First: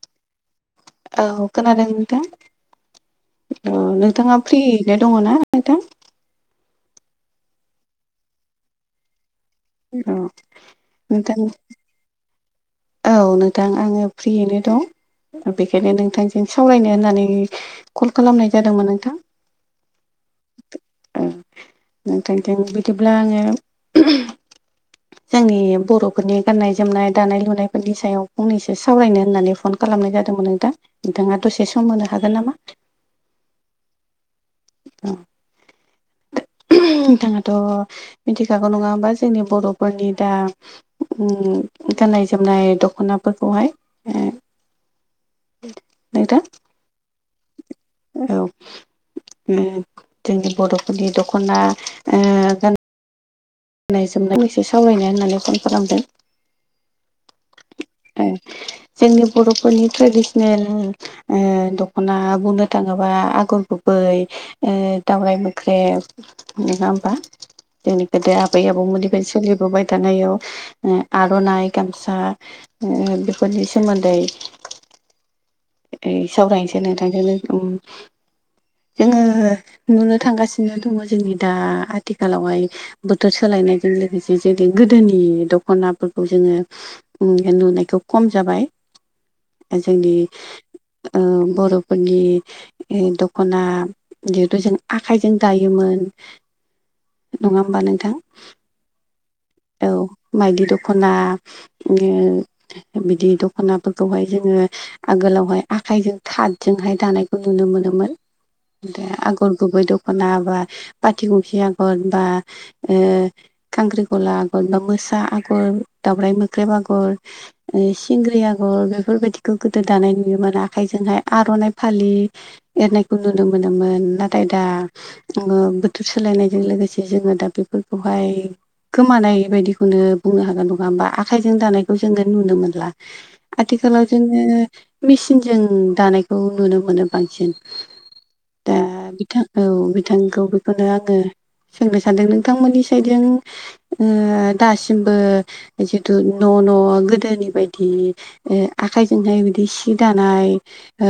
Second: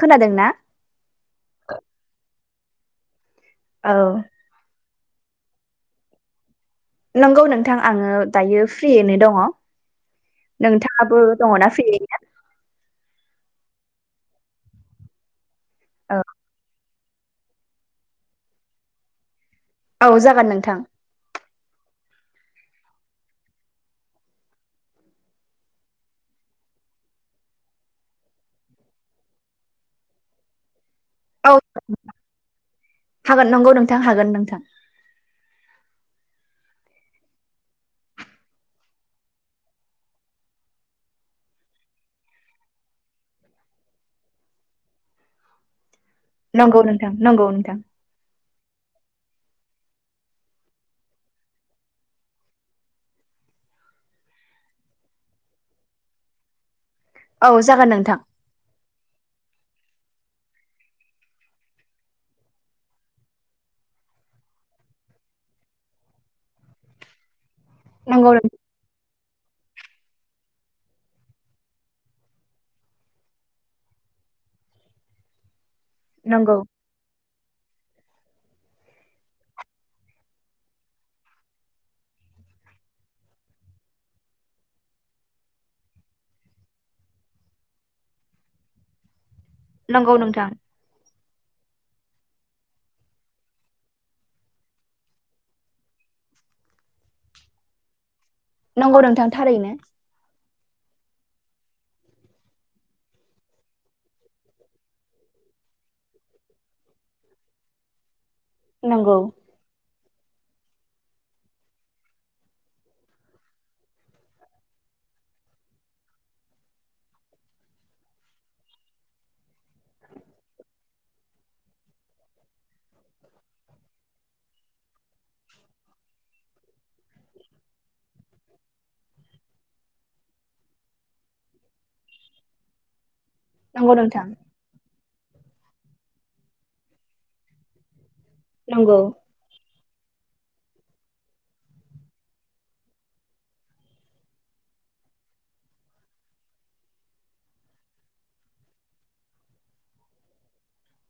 खोनादों ना औ खोनादों नोंथां औ नोंथाङा फ्रियैनो दङना नोंथां नंगौ नोंथां आङो दायो फ्रियैनो दङ औ नोंथाङाबो नोंथां दङना फ्रियै औ नोंथां आङो फ्रियैनो दं बेखायनो औ नोंथांजों सावरायनो होननानै कल खालामनाय जादोंमोन नोंथां औ जागोन नोंथां औ नोंथां थों बिदिब्ला आङो जोंनि बर'फोरनि गाननाय जोमनाय दानाय लुनायफोरनि सायाव फंनैसो सावरायनो होननानै फन खालामनाय जादोंमोन नोंथां नोंथाङा औ दसे सम होनो हागोन नामा हागोन नंगौ नोंथां हागोन नोंथां औ नोंथाङाथ मिथिखागौ नङा होमबा जोंनि बर'फोरनि दा गाननाय जोमनाय दखनाफोरखौहाय ओ नोंथां नंगौ नोंथां नंगौ नोंथां औ जोंनि बर'फोरनि दखना ओ गननाय जोमनाय एसे सावरायनो होननानै फन खालामदों औ जागोन नोंथां ओ जोंनि बर'फोरनि ट्रेडिसनेल ओ दखना बुंनो थाङोबा आगर गुबै ओ दावरायाइ मोख्रे नङा होमबा जोंनि नंगौ गोदो आबौ मोननिफ्रायनो सोलिबोबाय थानायाव आरननाइ गामसा ओ बेफोरनि सोमोन्दै [inaudible] ओ नंगौ सावरायनोसै नोंथांजों जोङो नुनो थांगासिनो दङ जोंनि दा आथिखालावहाय बो थोर सोलायनायजों लोगोसे जेरै गोदोनि दखनाफोरखौ जोङो नुनायखौ खम जाबाय जोंनि नंगौ नोंथां ओ बर'फोरनि दखना जिहेथु जों आखायजों दायोमोन नङा होमबा नोंथां नंगौ नोंथां थारैनो मायदि दखना बिदि दखनाफोरखौहाय जोङो आगोलावहाय आखाइजों थादजोंहाय दानायखौ नुनो मोनोमोन नंगौ आगर गुबै दखना बा पाथि गखि आगर बा ओ खख्रिखला आगर बा मोसा आगर दावराय मोख्रेब आगर सिंग्रि आगर बेफोरबायाददिखौ गोदो दानाय नुयोमोन आखाइजोंहाय आरननाइ फालि एरनायखौ नुनो मोनोमोन नाथाय दा बोथोर सोलायनायजों लोगोसे जोङो दा बे फोरखौहाय गोमानाय बायदिखौनो बुंनो हागोन नङा होमबा आखाइजों दानायखौ जोङो नुनो मोनला नंगौ आथिखालाव नोंथां जोङो मेसिनजों दानायखौ नुनो मोनो बांसिन दा नंगौ बिथां औ बिथांखौ बेखौनो आङो सोंनो सानदों नोंथांमोननि साइदजों ओ दासिमबो जिदु न' न' गोदोनि बायदि ओ आखाइजोंहाय बिदि सि दानाय ओ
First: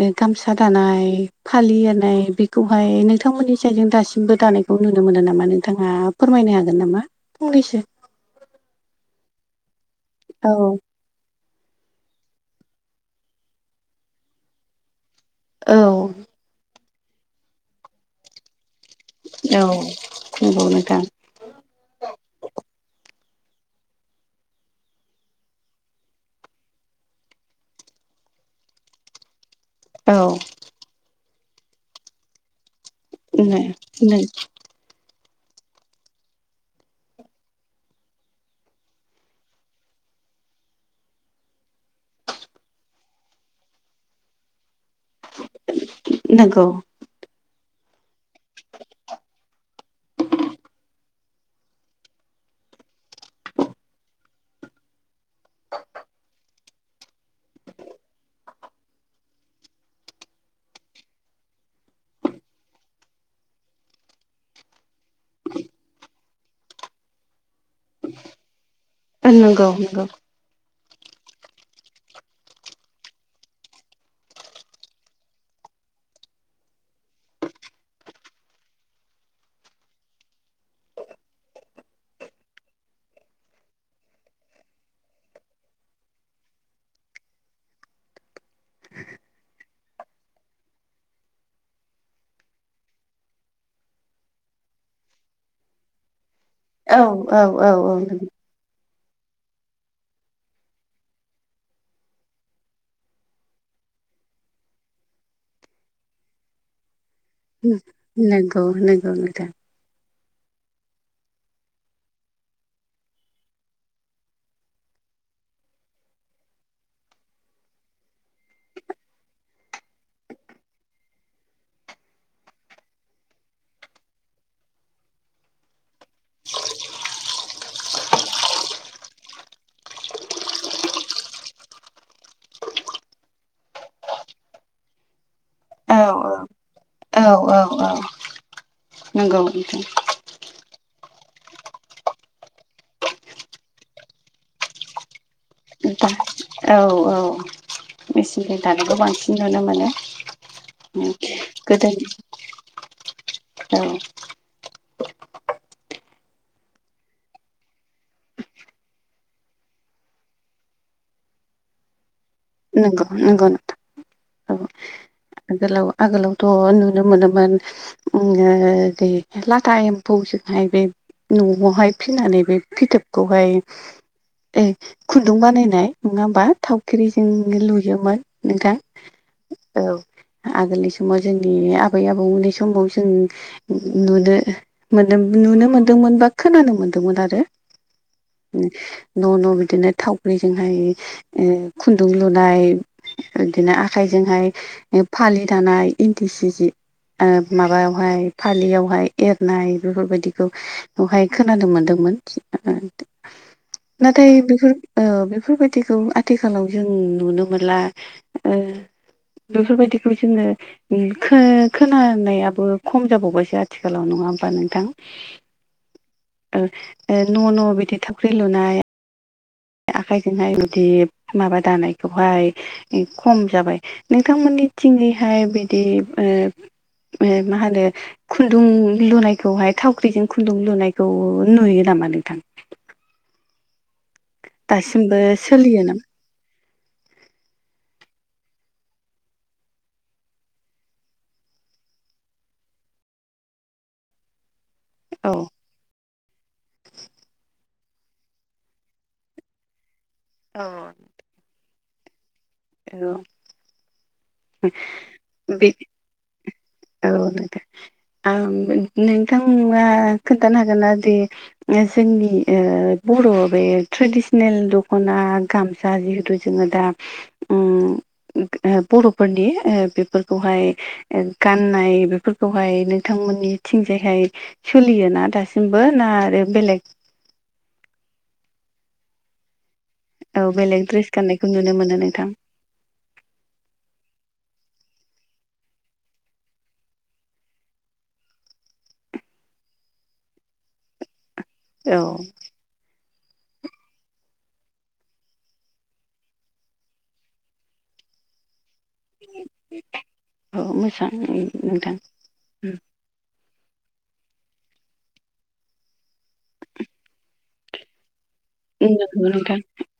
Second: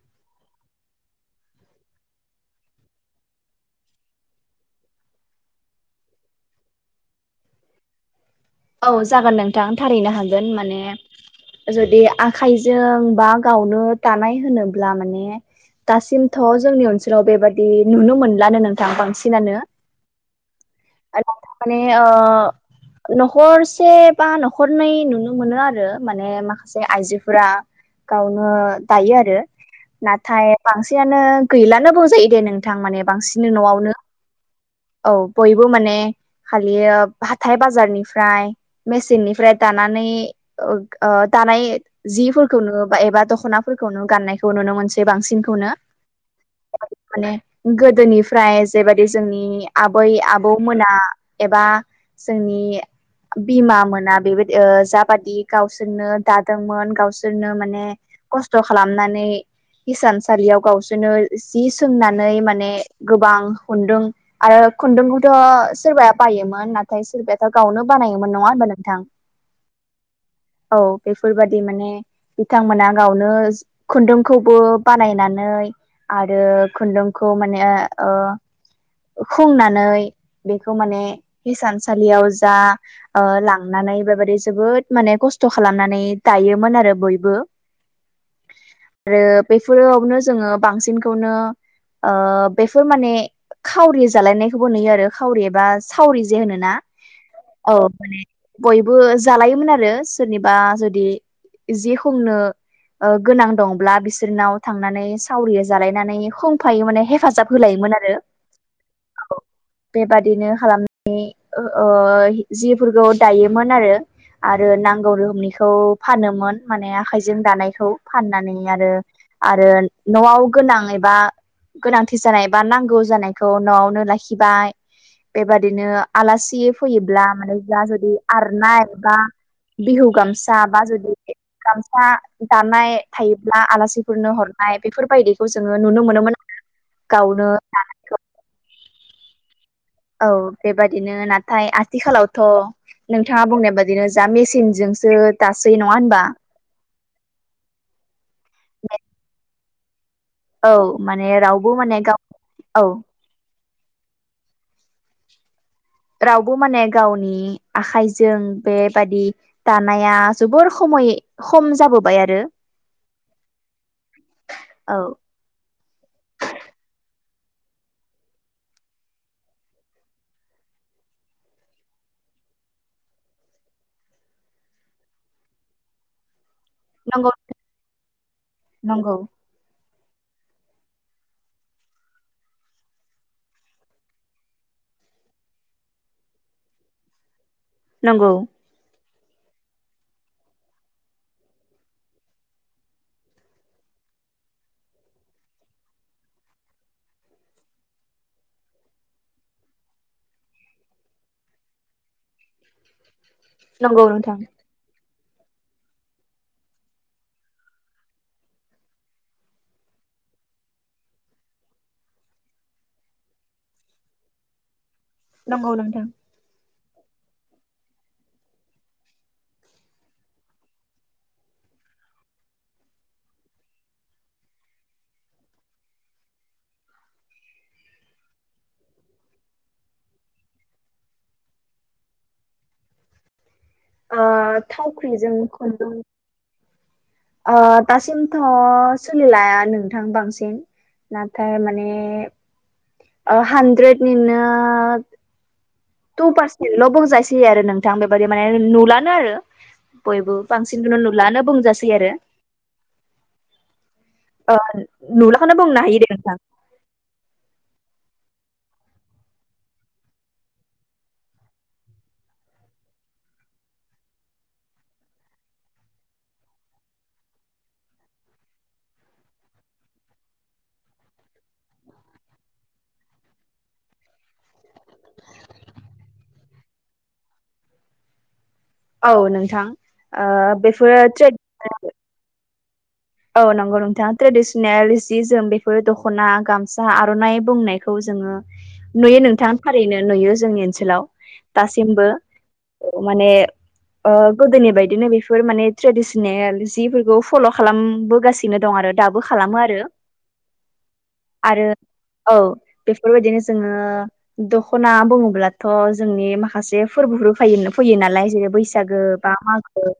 ओ गामसा दानाय फालि एरनाय बिखौहाय नोंथांमोननि साइदजों दासिमबो दानायखौ नुनो मोनो नामा? नोंथाङा फोरमायनो हागोन नामा फंनैसो? औ जागोन नोंथां थारैनो हागोन औ माने जुदि आखाइजों बा गावनो दानाय होनोब्ला माने औ दासिमथ' जोंनि ओनसोलाव बेबादि नुनो मोनलानो नों थां बांसिनानो औ नंगौ नोंथां आरो [unintelligible] ओ खरसे बा न'खरनै नुनो मोनो आरो माने माखासे आइजोफोरा गावनो दायो आरो। औ नाथाय बांसिनानो गैलानो बुंजायो दे नोंथां माने बांसिनो नो न'आवनो नो औ बयबो माने खालि ओ हाथाय बाजारनि फ्राय मेचिननिफ्राय दानानै [unintelligible] दानाय जिफोरखौनो बा एबा दख'नाफोरखौनो गाननाय खौ नुनो मोनै बांसिनखौनो नंगौ माने गोदोनि फ्राय जेबादि जोंनि आबै आबौ मोना एबा जोंनि बिमा मोना बेबायदि ओ जाबादि गावसोरनो दा दोंमोन गावसोरनो माने खस्थ' खालामनानै हिसानसालियाव गावसोरनो जि सोंनानै माने गोबां खुन्दुं आरो खुन्दुंखौथ' सोरबाया बायोमोन नाथाय सोरबायाथ' गावनो बानायोमोन नङा होनबा नोंथां? नंगौ नंगौ औ बेफोरबादि माने बिथांमोना गावनो खुन्दुंखौबो बानायनानै आरो खुन्दुंखौ माने ओ खुंनानै बेखौ माने हिसानसालियाव जा ओ लांनानै बेबायादि जोबोद माने खस्थ' खालामनानै दायोमोन आरो बयबो। रो बैफोरावनो जोङो बांसिनखौनो ओ बेफोर माने खावरि जालायनायखौबो नुयो आरो खावरि एबा सावरि जे होनोना। औ माने बयबो जालायोमोन आरो सोरनिबा जुदि जि खुंनो ओ गोनां दंब्ला बिसोरनाव थांनानै सावरि जालायनानै खोंफायो माने हेफाजाब होलायोमोन आरो नंगौ नंगौ नोंथां। बेबादिनो खालामनानि ओ हि जिफोरखौ दायोमोन आरो। आरो नांगौ रोखोमनिखौ फानोमोन माने आखाइजों दानायखौ फाननानै आरो आरो न'आव गोनां एबा गोनांथि जानाय बा नांगौ जानायखौ न'आवनो लाखिबाय बेबादिनो आलास सि फैयोब्ला माने जा जुदि आरनाय बा बिहु गामसा बा जुदि गामसा दानाय थायोब्ला आलासिफोरनो हरनाय बेफोरबायदिखौ जोङो औ नुनो मोनोमोन। औ गावनो औ औ नोंगौ नोंथां। औ बेबादिनो नाथाय आथिखालावथ' नोंथाङा बुंनाय बादिनो जा मेसिनजोंसो दासै नङा होनबा नोंथां औ औ मेचिनजों दानायखौ बांसिन नुनो मोनो। औ उम माने रावबो माने गोदोनि गाव औ औ। रावबो माने गावनि आखाइजों बेबादि दानाया जोबोर खमय खम जाबोबाय आरो। नोंगौ नोंगौ नोंथा औ आगोलाव आगोलावथ' नुनो मोनोमोन [unintelligible] दे लाथा एम्फौ जोंहाय बै न'आवहाय फिनानै बे फिथोबखौहाय ए खुन्दुं बानायनाय नङा होमबा थावख्रिजों नंगौ लुयोमोन नंगौ नोंथां औ आगोलनि समाव जोंनि आबै आबौमोननि समाव जों नुदो मोन नुनो मोनदोंमोन बा खोनानो मोनदोंमोन आरो नंगौ न' न' बिदिनो थावग्रिजोंहाय खुन्दुं लुनाय बिदिनो आखाइजोंहाय फालि दानाय इन्दि सि जि माबायावहाय फालियावहाय एरनाय बेफोरबायदिखौ बेवहाय खोनानो मोनदोंमोन नंगौ नाथाय नोंथां बेफोर ओ बेफोरबायदिखौ आथिखालाव जों नुनो मोनला बेफोरबायदिखौ जोनो खो खोनानायाबो खम जाबावबासो आथिखालाव नङा होमबा नोंथां नंगौ नोंथां न' न' बिदि थावख्रि लुनाय आखाइजोंहाय जुदि माबा दानायखौहाय खम जाबाय नोंथांमोननि थंङैहाय बिदि ओ ओ मा होनो खुन्दुं लुनायखौहाय थावख्रिजों खुन्दुं लुनायखौ नुयो नामा नोंथां ओ दासिमबो थावख्रिजों सोलियो खुन्दुं नामा आ दासिमथ सोलिलाया नोंथां बांसिन नाथाय माने हानद्रेदनिनो औ टु पारसेन्टल बुंजायसै आरो नोंथां बेबायादि माने नुलानो आरो बयबो औ बांसिनखौनो नुलानो बुंजासै आरो औ नुलाखौनो बे बुंनो हायो दे नोंथां औ नोथां आं नोंथाङा खोन्थानो हागोनना दि जोंनि ओ बर' बे ट्रेडिसनेल दखना गाम सा जिहथु जोङो दा उम बर'फोरनि बेफोरखौहाय गाननाय बेफोरखौहाय नोंथांमोननिथिंजायहाय सोलियोना दासिमबो ना आरो बेलेग औ नोंथां ओ औ बेलेग बेफोरो ड्रेस ट्रेड गान्नायखौ नुनो मोनो नोंथां औ नंगौ नोंथाङा ट्रेडिसनेल जि जोम बेफोर दखना गामसा आरननाइ बुंनायखौ जोङो नुयो नोंथाङा थारैनो नुयो जोंनि ओनसोलाव औ दासिमबो माने गोदोनि बायदिनो बेफोर माने ट्रेडिसनेल जिफोरखौ फल खालाम बोगासिनो दं आरो दाबो खालामो आरो औ मोजां आरो नोंथां औ बेफोरबायदिनो जोङो दखना बुङोब्लाथ जोंनि माखासे फोरबोफोर फायो फैयो नालाय जेरै बै सागो नंगौ बा नोंथां मागो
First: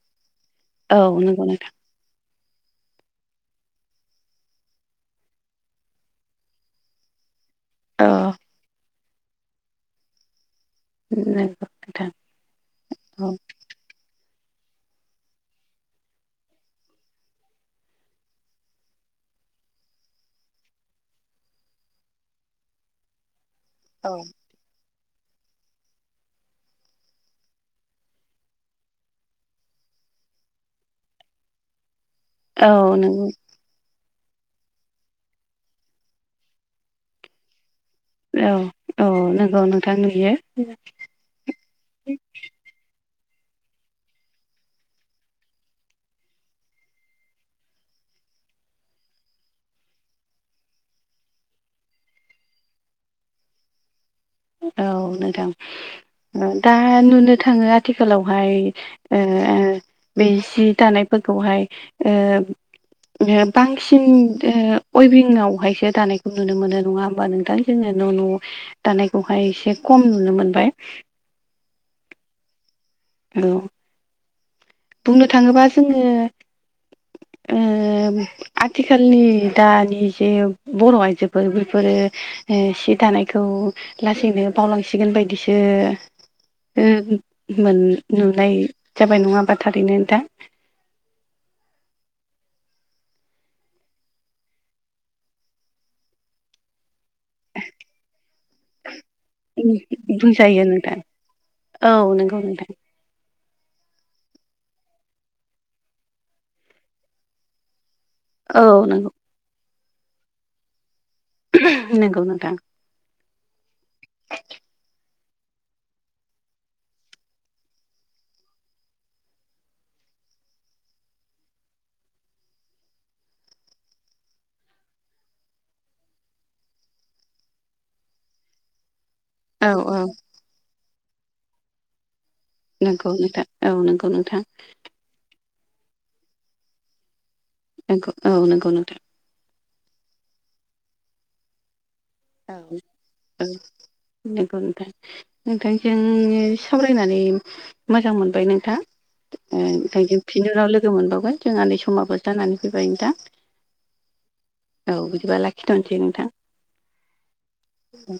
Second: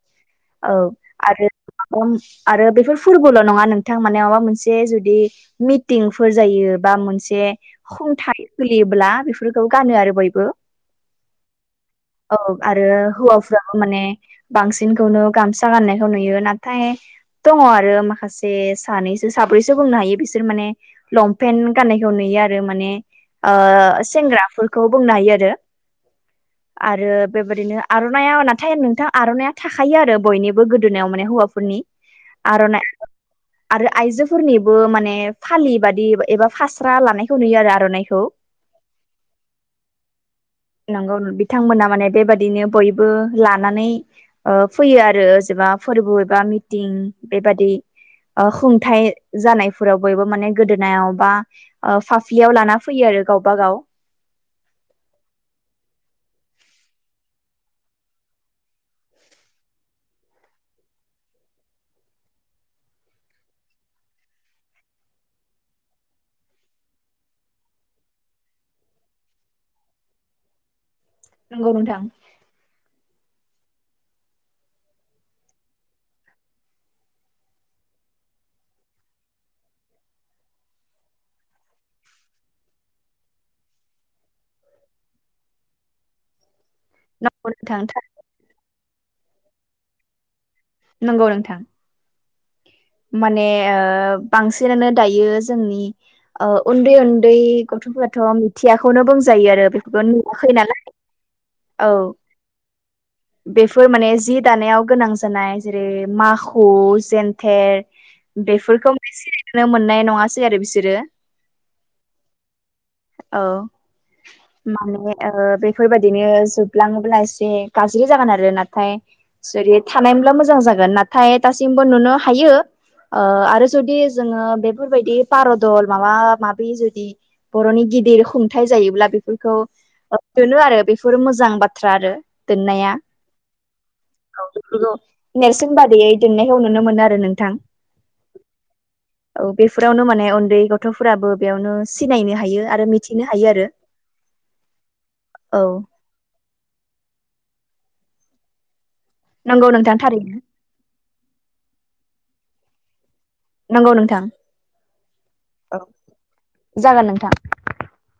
ओ औ नंगौ नोंथां आरो [unintelligible] फोरबोल नङा नोंथां माने माबा मोनसे जुदि मिटिंफोर जायो बा मोनसे औ खुंथाइ सोलियोब्ला बेफोरखौ गानो आरो बयबो [unintelligible] औ आरो हौवाफ्राबो माने बांसिनखौनो गामसा गाननायखौ नुयो नाथाय दङ आरो माखासे सानैसो साब्रैसो बुंनो हायो बिसोर माने लंपेन्ट गाननायखौ नुयो आरो माने औ सेंग्रा खौ बुंनो हायो आरो आरो बेबायदिनो आर'नाइया नाथाय नोंथां आर'नाइया थाखायो आरो बयनिबो गोदोनायाव माने हौवाफोरनि आर'नाइ औ नंगौ आरो आइजोफोरनिबो माने फालि बादि एबा फास्रा लानायखौ नुयो आरो आर'नाइ खौ औ औ नंगौ नोंथां नुयो नंगौ बिथांमोना माने बेबायदिनो बयबो लानानै फैयो आरो जेनेबा फोरबो एबा मिटिं बेबादि खुंथाय जानायफोराव बयबो माने गोदोनायाव बा फाफ्लियाव लाना फैयो आरो गावबा गाव औ नोंथां दा नुनो थाङो आथिखालावहाय बे जि दानायफोरखौहाय बांसिन उइभिंआवहायसो दानायखौ नुनो मोनो नङा होमबा नोंथां जोङो न' न' दानायखौहाय एसे खम नुनो मोनबाय नंगौ नोंथां औ बुंनो थाङोबा जोङो ओम आथिखालनि दानि जे बर' आइजोफोर बेफोरो ओ सि दानायखौ लासैनो बावलांसिगोन बायदिसो ओ नंगौ मोन नोंथां नुनाय जाबाय नङा होमबा थारैनो नोंथां नंगौ नोंथां माने ओ बांसिनानो दायो जोंनि ओ उन्दै उन्दै गथ'फोराथ' मिथियाखौनो बुंजायो आरो बेफोरखौ नुवाखै बुंजायो नालाय नोंथां औ नंगौ नोंथां बेफोर माने जि दानायाव गोनां जानाय जेरै माखु जेन थेर औ बेफोरखौ नंगौ सिनायनो मोननाय नङासै आरो बिसोरो नंगौ नोंथां औ माने ओ बेफोरबायदिनो जोबलाङोब्ला एसे गाज्रि जागोन आरो नाथाय जेरै थानायमोनब्ला मोजां जागोन नाथाय दासिमबो नुनो हायो ओ आरो जुदि जोङो बेफोरबायदि बारदल माबा माबि जुदि बर'नि गिदिर खुंथाइ जायोब्ला बेफोरखौ औ औ मोनो आरो बेफोर मोजां बाथ्रा आरो दोननाया नंगौ नोंथां औ नंगौ नोंथां नेरसोन बादियै दोननायखौ नुनो मोनो आरो नोंथां नंगौ औ नंगौ नोंथां औ बेफोरावनो माने उन्दै गथ'फोराबो बेयावनो सिनायनो औ हायो आरो मिथिनो औ हायो आरो औ उम सावरायनानै मोजां मोनबाय नोंथां नंगौ नोंथां थारैनो बिनि उनाव लोगो मोनबावगोन जोंहा नै समाबो जानानै फैबाय नोंथां नंगौ नोंथां औ बिदिबा औ लाखिथ'नोसै जागोन नोंथां उ